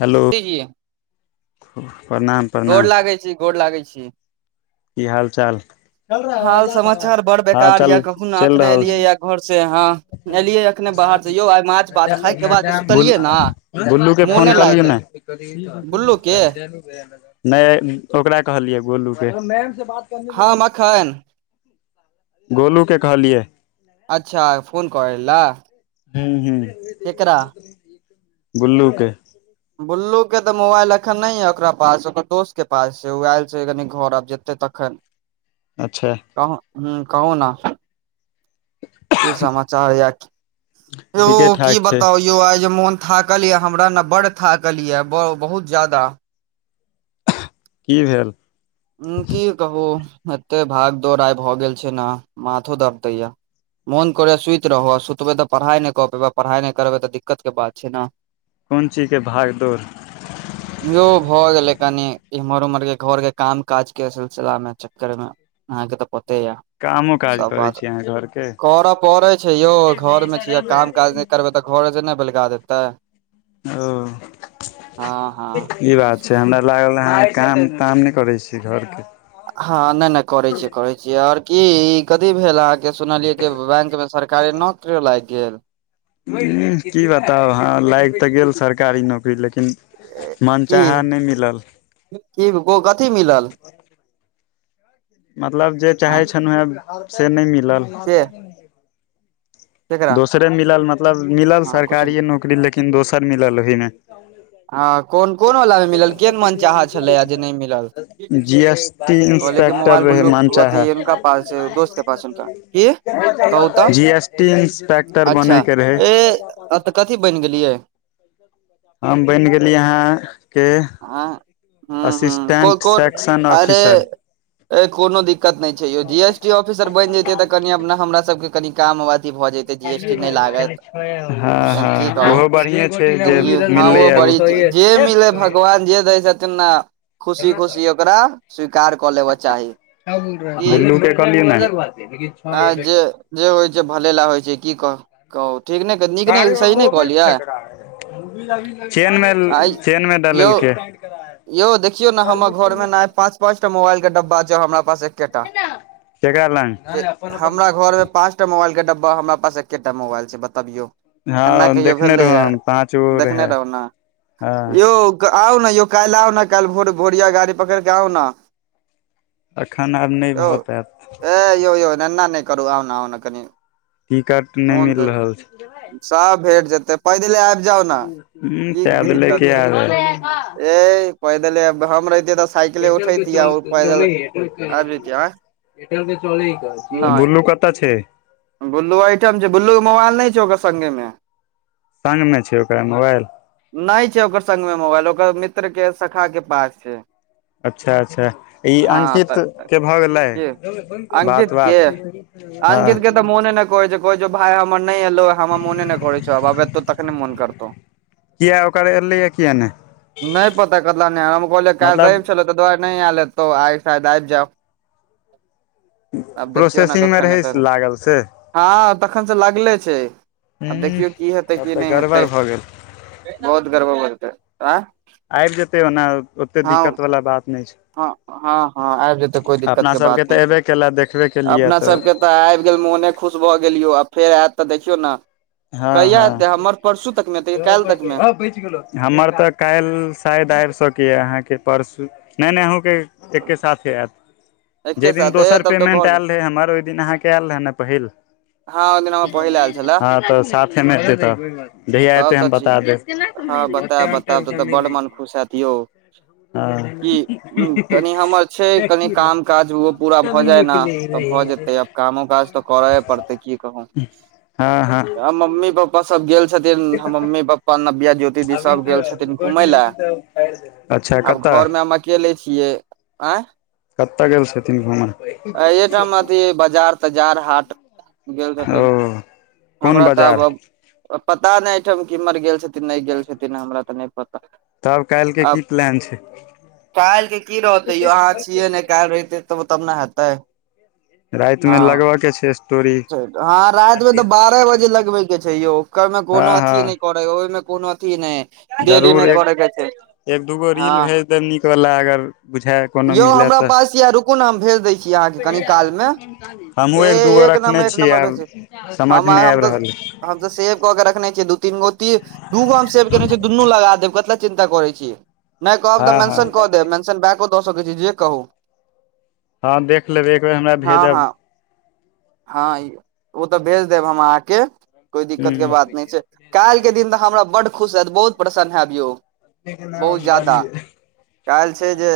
Hello जी जी प्रणाम प्रणाम गोर लागै छी गोर लागै छी की हाल चाल [unintelligible] समाचार बड़ हाल बेकार चल यऽ कखन चैल अखने रहल एलियै छै या घर से हँ एलियै अखने बाहर से यौ आइ माछ भात खाय के बाद [unintelligible] बुल सुतलियै ने बुलूके मोने फोन क लागि लियौ गेल ने [inaudible] बुल्लू के [unintelligible] नहि ओकरा कहलियै गोलू के हँ [unintelligible] मखन गोलू के कहलियै अच्छा फोन करै ला हू हू केकरा गुल्लू के गुल्लू के तऽ मोबाइल एखन नहि य ओकरा पास दोस्त के पास छै ओ आइल छै कनि घर आब जेतै तखन [inaudible] अच्छा अहा हू कहू न की समाचार या ठीके यौ की ठाक छै बताउ यौ आइ जे मोन थाकल ये हमरा ने बड़ थाकल ये बहुत ज्यादा की भेल उ की कहू एत्ते भाग दौड़ आइ भऽ गेल छै न माथो दर्द दैया मोन करेया सुति रहू ओर सुतबे तऽ पढ़ाइ नय कऽ पेबै पढ़ाइ नय करबै तऽ दिक्कत के बात छै न [inaudible] कोन चीजके भाग दौड़ औ भऽ गेले कनि इम्हर उम्हर के घर के काम काज के सिलसिला मे चक्कर मे अहाँके तऽ पते यऽ कामो काज सब करै बात छी अहाँ घर के करऽ पड़ै छै यौ घर मे छी आ काम काज नय करबै तऽ घोर जे नय बैलगा देतै ओ हँ हँ ई बात से [inaudible] हमरा लागल अहाँ काम ताम नै करै छीयै घरके हँ नय नय करै छीयै करै छीयै ओर की कथी भेल अह के सुनलियै कि बैंक में सरकारी नौकरियो लाइग गेल उह [inaudible] की बताउ हँ लाइग तऽ गेल सरकारी नौकरी लेकिन मनचाहा नइ मिलल कि [inaudible] कथी मिलल मतलब जे हँ चाहै छनुह हेँ से नय मिलल के केकरा दोसरे मिलल मतलब मिलल हँ कुछो सरकारीए नहि नौकरी लेकिन दोसर मिलल ओहिमे हँ कोन कोन वला मे मिलल केहन मन चाहा छलै जे नहि मिलल [inaudible] जी एस टी कहले कि मोबाइल इंस्पेक्टर बुल्लू मनचाहा अथी हुनका पास दोस्त के पास हुनका की कहू तऽ [inaudible] जी एस टी टी इंस्पेक्टर बनय के रहै अ तऽ कथी बैन गेलियै [inaudible] हम बैन गेली हाँ हँ हू हू कोइ कोट सेक्शन ऑफिसर अरे कोनो दिक्कत नय छै यौ जी एस टी ऑफिसर बनि जेतियै तऽ कनि अपना हमरा सभके कनी काम [unintelligible] भऽ जैतै जी एस टी नय लागत हँ तखैन कि हँ कहू ओहो बढ़िए छै जे [unintelligible] ह ओ मिललैए बड़ी जे मिलै भगवान जे दै छथिन न खुशी खुशी ओकरा स्वीकार कऽ लेब चाही की [inaudible] बिल्लू के कहलियै जे आ जे न जे होइ छै भले लै होइ छै की कह कहू ठीक ने नीक नय सही नय कहलियै [inaudible] चेनमे आ चेनमे यौ डालेलकै यौ देखियौ न हमर घर मे न पाँच पाँच टा मोबाइल के डब्बा छै हमरा पास एके टा लग हमरा घर मे पाँच टा मोबाइल के डब्बा हमरा पास एकेटा मोबाइल छै बतियौ हँ एना कहियो देखने रहौ भेलैए हम पाँच गो देखने रहै रहु न हँ यौ आउ ने यौ काल्ह आउ न काल्ह भोर भोरिया गाड़ी पकड़ कऽ आउ ने एखन आब नय भऽ पायत ह यौ यौ एना नय करू आउ ने आउ ने कनि टिकट नय मोन मिल तऽ रहल छै सब भेट जेतै पैदले आबि जाउ न ह पैद की लेके दिक्कत छै आबै ए पैदले आबि हम रहितियै तऽ साइकिले उठैतिय आओर पैदल आबि जेतियै आंय बुल्लु कऽतऽ छै बुल्लु अइठम छै बुल्लु के मोबाइल नय छौ ओकर संगे मे संग मे छै ओकरा मोबाईल नय छै ओकर संग मे मोबाइल ओकर मित्र के शखा के पास छै अच्छा अच्छा ई हँ अंकित तऽ के भऽ के गेलै बात अंकित के वात अंकित के तऽ मोने नय कहै छै कहै छै भाय हमर नय ऐलौ हमर मोऽने नय करै छौ आब ऐतौ तहने मोऽन करतौ किया ओकर ऐलैया किया नय नय पता कतऽ नय हम कहलियै काइल मतलब रबि छलै तऽ दुआरे नय आईल हेतौ आइ शायद आबि जाउ आब देखियौ ने प्रोसेसिंगमे कखन रहै ऐतय लागल से हँ तखन से लागले छै आब हूँ देखियौ की हेतै तब की तऽ नय गड़बड़ हेतै भऽ गेल बहुत गड़बड़ [unintelligible] आबि जेतै ओना ओतेक हँ दिक्कत वला बात नय छै हँ हँ हँ आबि जेतै कोइ दिक्कत अपना के सबके बात नय तऽ छै एबे केला देखबे केलियै अपना सबके तऽ आबि गेल मोने खुश भऽ गेल यौ आ फेर आयत तऽ देखियौ न हँ कहिआ हँ एतै हमर परसू तक मे एतै काल्हि तक मे बचि गेलौ हमर तऽ काल्हि शायद आबि सकैया अहाँके परसू नय नय अहूँ के एके साथे आयत एके जे दिन साथ ए दोसर तब तऽ भऽ पेमेंट आयल जेतै। रहे हमर ओहि दिन अहाँ के आयल रहे ने पहिल हँ ओहि दिन हमर पहिल आयल छलए हँ तऽ साथे मे ऐतय तब तब तऽ छी हँ बतायब बतायब तब तऽ बड्ड मन खुश हेऽत यौ हँ कि कनि हमर छै कनि काम काज ओहो पूरा भऽ जाय न तऽ भऽ जेतै आब कामो काज तऽ कऽरये पड़तै की कहू हँ हँ मम्मी पापा सब गेल छथिन हमर मम्मी पप्पा नब्या जो ती दीदी सब गेल छथिन घुमै लए अच्छा आब कतय घर मे अकेले छियै आँय कतय गेल छथिन घूमय अहिये ठाम बजार तजार हाट गेल ओ छथिन कोन हमरा तऽ बाजार आब पता नय अइठम किम्हर गेल छथिन नय गेल छथिन हमरा तऽ नय पता तब काल्हिके की आब प्लान छै काईल के की रहतै यौ अहाँस- छिय ने काईल रहीतै तऽ तब न हेतय रातिमे हँ लगबयके छै स्टोरी हँ रातिमे तऽ बारह बजे लगबै के छै यौ क हँ कोनो हँ अथि नय करै ओहिमे कोनो अथि नय देरी जरूर नय एक करै के छै एक दूगो रील हँ भेज देब नीक वला अगर बुझाए कोनो यौ मिलय हमरा तऽ पास यऽ रुकू ने हम भेज दै छी अहाँके कनि काल मे [unintelligible] हमहूँ ए एक दूगो रखने नम्बर एक छीय नम्बर आब भेज समझ नय आबि रहल यै तब सेव कऽ के रखने छियै दू तीन गो दू गो हम सेव केने छियै दुनू लगा देब कथी ले चिन्ता कऽरय छियै नय कहब तऽ हँ मेंशन कऽ हँ देब मेंशन बैको दऽ सकै छी जे कहू हँ देख लेबै एक बेर हमरा हँ भेजब हँ हँ ई ओ तऽ भेज देब हम अहाँके कोइ दिक्कत के बात नै छै काल्हि के दिन ह तऽ हमरा बड खुश हएत बहुत प्रसन्न हएब यौ। न बहुत बाद ज्यादा काल्हि छै जे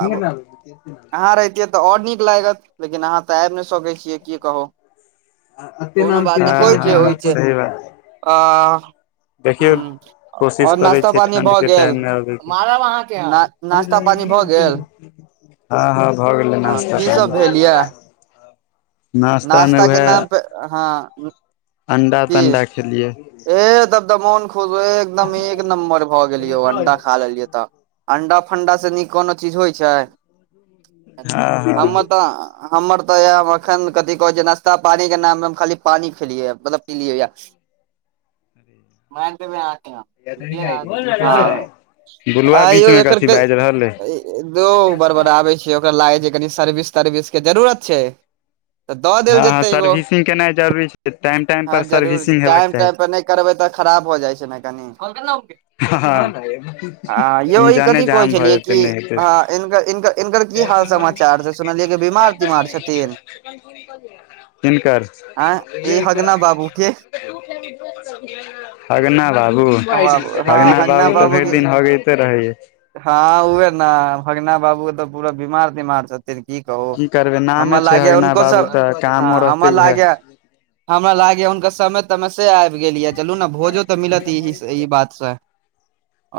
के आब नाम। [unintelligible] अहाँ रहितियै तऽ आओर नीक लागत लेकिनअहाँ तऽ आबी नै सकै छी। छियै कि कहु कोनो बात नै होइ छै होइ छै। आ हु देखियौ कोशिश आओर करै नाश्ता छियै पानी ठण्ड भऽ के टाइम गेल मे अबैके मारब अहाँ के हम नाशता पानी भए गेल हँ हँ भऽ गेलै हँ नास्ता की सब भेल पानी या नास्ता मे नाश्ता के नाम पे हँ। अण्डा की तण्डा खेलियै।। ए तब तऽ मोन खुश हो एकदम एक नम्बर भऽ गेलयौ अंडा खा लेलियै तऽ। अंडा फण्डा सँ नीक कोनो चीज होइ छै हँ हँ हमर त हमर तऽ याब एखन कथी कहै छै नाश्ता पानी के नाममे हम खाली पानी खेलियै मतलब पिलियै या। मैर तमे हम अहा के हँ। [unintelligible] बुलुआ आ बीच यौ मे एकर कथी क बाजि रहल अइ बरबराबै छै। कि ओकर लागै छै जे कनि सर्विस तर्विस के जरुरत छैय। हँहँ सर्विसिंग केनाइ जरूरी छै टाइम टाइम पर सर्विसिंग हेबाक चाही। नै करबै तऽ खराब भ जाइ छै नै कनि। हँ हँ आ यौ ई इंजने कथी कहै जाम भऽ छलियै कि जेतै नै हेतै हँ त इनकर इनकर इनकर की हाल सुनबे। समाचार छै सुनलियै कि बीमार तीमार छथिन किनकर। आँय ई हगना बाबू के हगना बाबु।। बाबू हँ हगना बाबू तऽ भरि के दिन हगयते रहैययैछ हँ उहे न हगना बाबू के तऽ पूरा बीमार तीमार छथि। की कहू करबै हमा नामे छै लागै या अगना हुनको बाबू सब तऽ हँ कामो हमा रहतै उएह लागै। हमरा लागैया हुनका समय तमय से आबि गेलीय चलु न भोजो तऽ मिलत ई बात स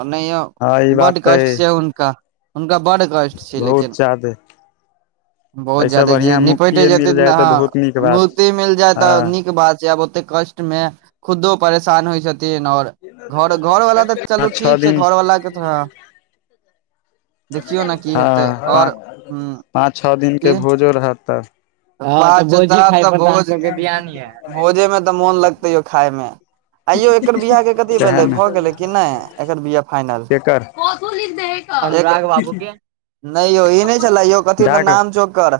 ओनायो हँ ई बढ़ बात तऽ कष्ट अइ छै हुनका हुनका बढ़ कष्ट छै लेकिन। बहुत जादे [inaudible] बहुत एहिसँ जायदा बढ़िआँ निपट मुक्तिए जेतै मिल जाय हँ तऽ बहुत नीक बात मूकर्ति मिल जाय तऽ हँ नीक बात छै आब ओते कष्ट। मे खुदो परेशान होइ छथिन आओर। घर घरवाला तऽ चलु पाँच छओ ठीक छै दिन घरवलाक के थऽ। देखियौ न की हँ हेतै आओर पाँच हुँ। पाँच छ दिनके भोजो रहत तऽ। हँ भोजे भोजे मे तऽ मोन लगतै यौ खाय मे। आइयौ एकर बिआह कथी सएह भेलै ने भऽ गेलै कि नै एकर बिआह फाइनल। कोथू लिखदै है क नै यौ ई नै छलए यौ कथी त डाक नाम छै ओकर।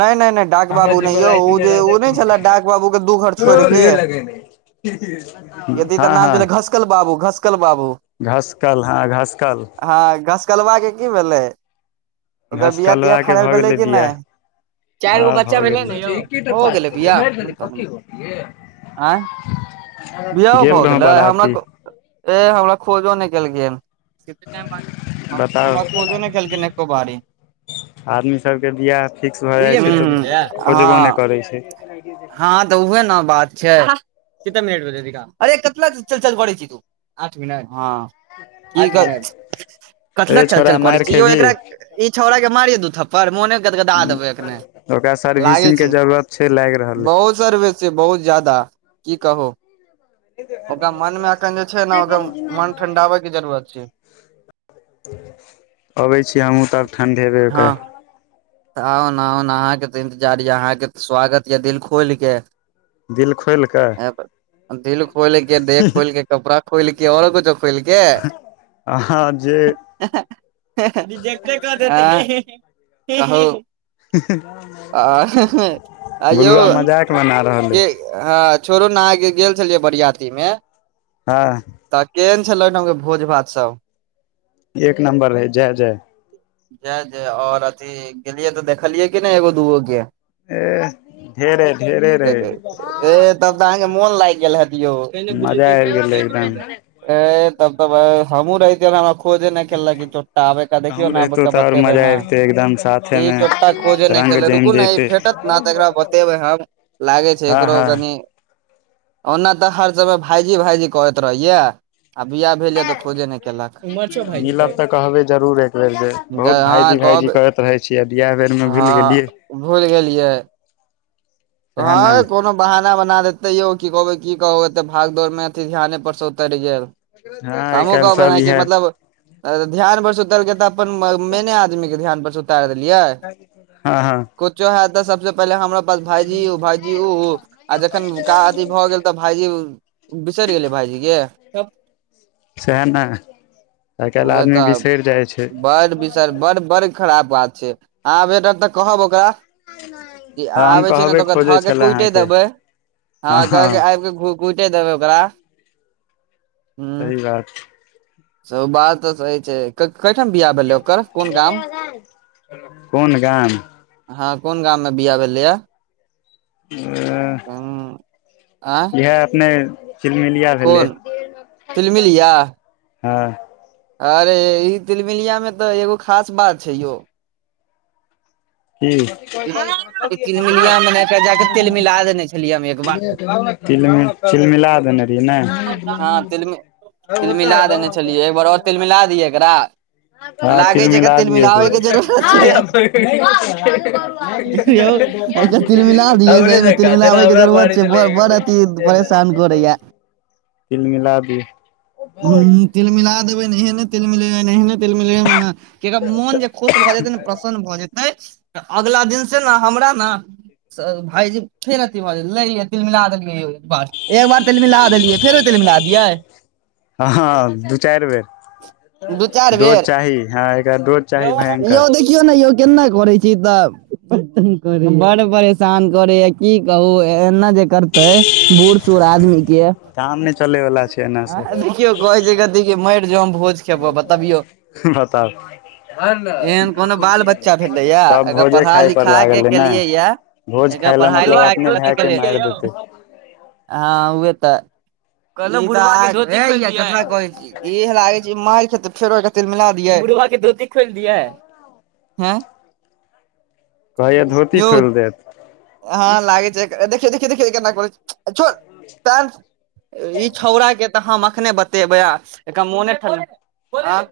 नै नै नै डाक बाबू नै यौ ओ जे ओ नै छलय डाक बाबूके दू घर छोड़ केऽ। यदि हँ तऽ नाम छलै घसकल बाबू घसकल बाबू। घासकल्हा घासकल। हँ घसकलवा के की भेलै ओकर बिया तिया घसकलुआ के फैनल भऽ भेलै गेलै कि नै। बियाह चार गो हँ बच्चा भऽ भेलै ने यौ गेलै हो गेलै बियाह मन [unintelligible] आँय बियाहो गेल भऽ रहौं गेलै हमरा बराती को ए हमरा खोजो नै केलखिन। बताउ हमरा खोजो नहि केलखिन एको बारी। आदमी सभके बियाह फिक्स भऽ दुइये जाइ छै मिनट भेलैये तऽ खोजबो हँ नहि करैत छै। हँ तऽ उह ने बात छै केते मिनट अरे कतना चलचल करै छी तू। आठ मिनट हँ कतला रे छौड़ा चलचल करै मारि छी यौ खेबही एकरा ई छौड़ा के मारिये दू थप्पड़ मोने गदगदा देबै ह एखने ओकरा सर्विसिंग के जरूरत छै लागि रहलै। सर्वे से बहुत जाददा की कहो ओकरा मनमे एखन जे छै ने ओकररा मन ठण्डाबय के जरूरत छै अबै छी हमहहुँ तब ठण्ढेबे ओकरा आउन आउन अहाँके तऽ इन्तजार यऽ अहाँ के त स्वागत यऽ दिल खोलि के दिल खोलि कऽ ह दिल खोलके देह खोलके कपड़ा खोलके आओरो कछो खोलके अहाँ जे [unintelligible] कहु आ यौ बुलुआ मजाक बना रहल अइ जे हँ छोड़ू नह गेल छलियै बरियाती मे हँ तऽ केहन छलै ओहिठामके भोज भात सब एक नम्बर रहै जय जय जय जय आओर अथी गेलियै तऽ देखलियै कि नहि एगो दूगो के ए ढेरे ढेरे तब रहै तऽ अहाँके मोन लागि गेल हेत यौ मजा आबि गेलै एकदम तब त हम्मू रह गलो खोजे नहि खेललक चोटा आबे क देखिय ने आब के बतेबै ने [unintelligible] साथ ई चोटा खोजे नहि खेले रुकु ने ई भेटत ने त एकरा बतेबेै हम लागै छै हँ एकरो हँ कनि ओना तऽ हर गजह भाइजी भाइजी करैत रहहियै आ बिआाह भेल या तऽ खोजे नहि केलक मिलब तऽ कहबै जरूर एक बेेर जे मुदा बहुत अहा भायजी भायजी कहब करैत रहै छियै बिहा बेर म हँ भूलि गेलियै सएह ने [unintelligible] कोनो बहाना बना देते यौ की कहबे की कह एते भाग दौड़ मे अथी ध्यान पर से उतरि गेल हँ तऽ आइ हमहुँ काल्हि सब कहबना कि इएह मतलब ध्यान पर सुतलके तऽ अपन मैने आदमी के धान पर उत देलियै हँ हँ कुछो ह त सबस पहिले हमरा पास भाईजी भाईजी उ आ जखना अथ भऽ गेल तऽ भाईजी बिसरि गेले भाईजी के सएह ने आइकाल्हि आदमी बिसरि जाइ छै चल बड़ बड़ खराब बात छै अहाँ भेट तऽ कहब ओकरा अब हँ हम अबे छिय ने तऽ कहबे ओकरा खोजै धऽ के छलए कुटे अहाँके देबे ह हँ हँ के आब के कुटे देबे ओकरा ह सही बात स बात तऽ सही छै कठाम बिआाह भेल ओकर कोन गाम कोन गाम हँ कोन गाम में बिहा भेले हा [unintelligible] हँ आ इएह अपने तिलमिलिया भेलै तिलमिलिया हँ अरे ई तिलमिलिया में तऽ एगो खास बात छै यौ कि तिलमिलिया मे ने जाके तेल मिला देने छलियै हम एक [inaudible] बार तिलमि तिलमिला देने [inaudible] हँ तिलमि तिलमिला देने छलियै एक बार और तिलमिला दियै एकरा हँ लागे छै तिलमिला एकर दियए [inaudible] तिलमिलाबै के जरूरत छै यौ एकर तिलमिला दियै सही मे तिलमिलाबै के जरूरत छै बड़ बड़ [inaudible] परेशान करैया तिलमिला दियै ह तिलमिला देबै एहने तिल मिलेबै एहने तिलमिलेबै न कि एकर मन जे खुश भऽ जेतै न भऽ जेतै अगला दिन से ने हमरा न भाइजी फेर अथी भऽ जेतै तिल मिला देलियै एक बार त। तिल मिला देलिय फेरो तिल मिला दियै हँ हँ दू चारि बेर दू चारि डोज बेर चाही ह एकरा डोज चाही भयंकर यौ देखियौ ने यौ केना करै छै इ सब बड़ परेशान करैए की कहू एना जे करतै बूढ़ सूढ़ आदमी के काम ने चलेवला छै एना से आ देखियौ कहे छै कथी मरि जो हम भोज खेबो बतबियो बताब एहन कोनो बाल बच्चा भेलैया सब एकरा भोजे पढ़ा खाय पर लिखा के लागल हय न केलियै या भोज एकरा खाय लए पढ़ाई मतलब लिखाई अपने भाय के कते मारि केलियै देतै हँ उहे तऽ [inaudible] फेरो एकरा तील मिला दियै बुढ़वा के धोती खोलि दियै एं कहैया धोती यौ खोलि देत हँ लागै छै देखियउ देखियउ देखियउ केना करै छै [inaudible] छोड़ ई छौड़ा के तऽ हम अखने बतेबै एकर मोने ठंडा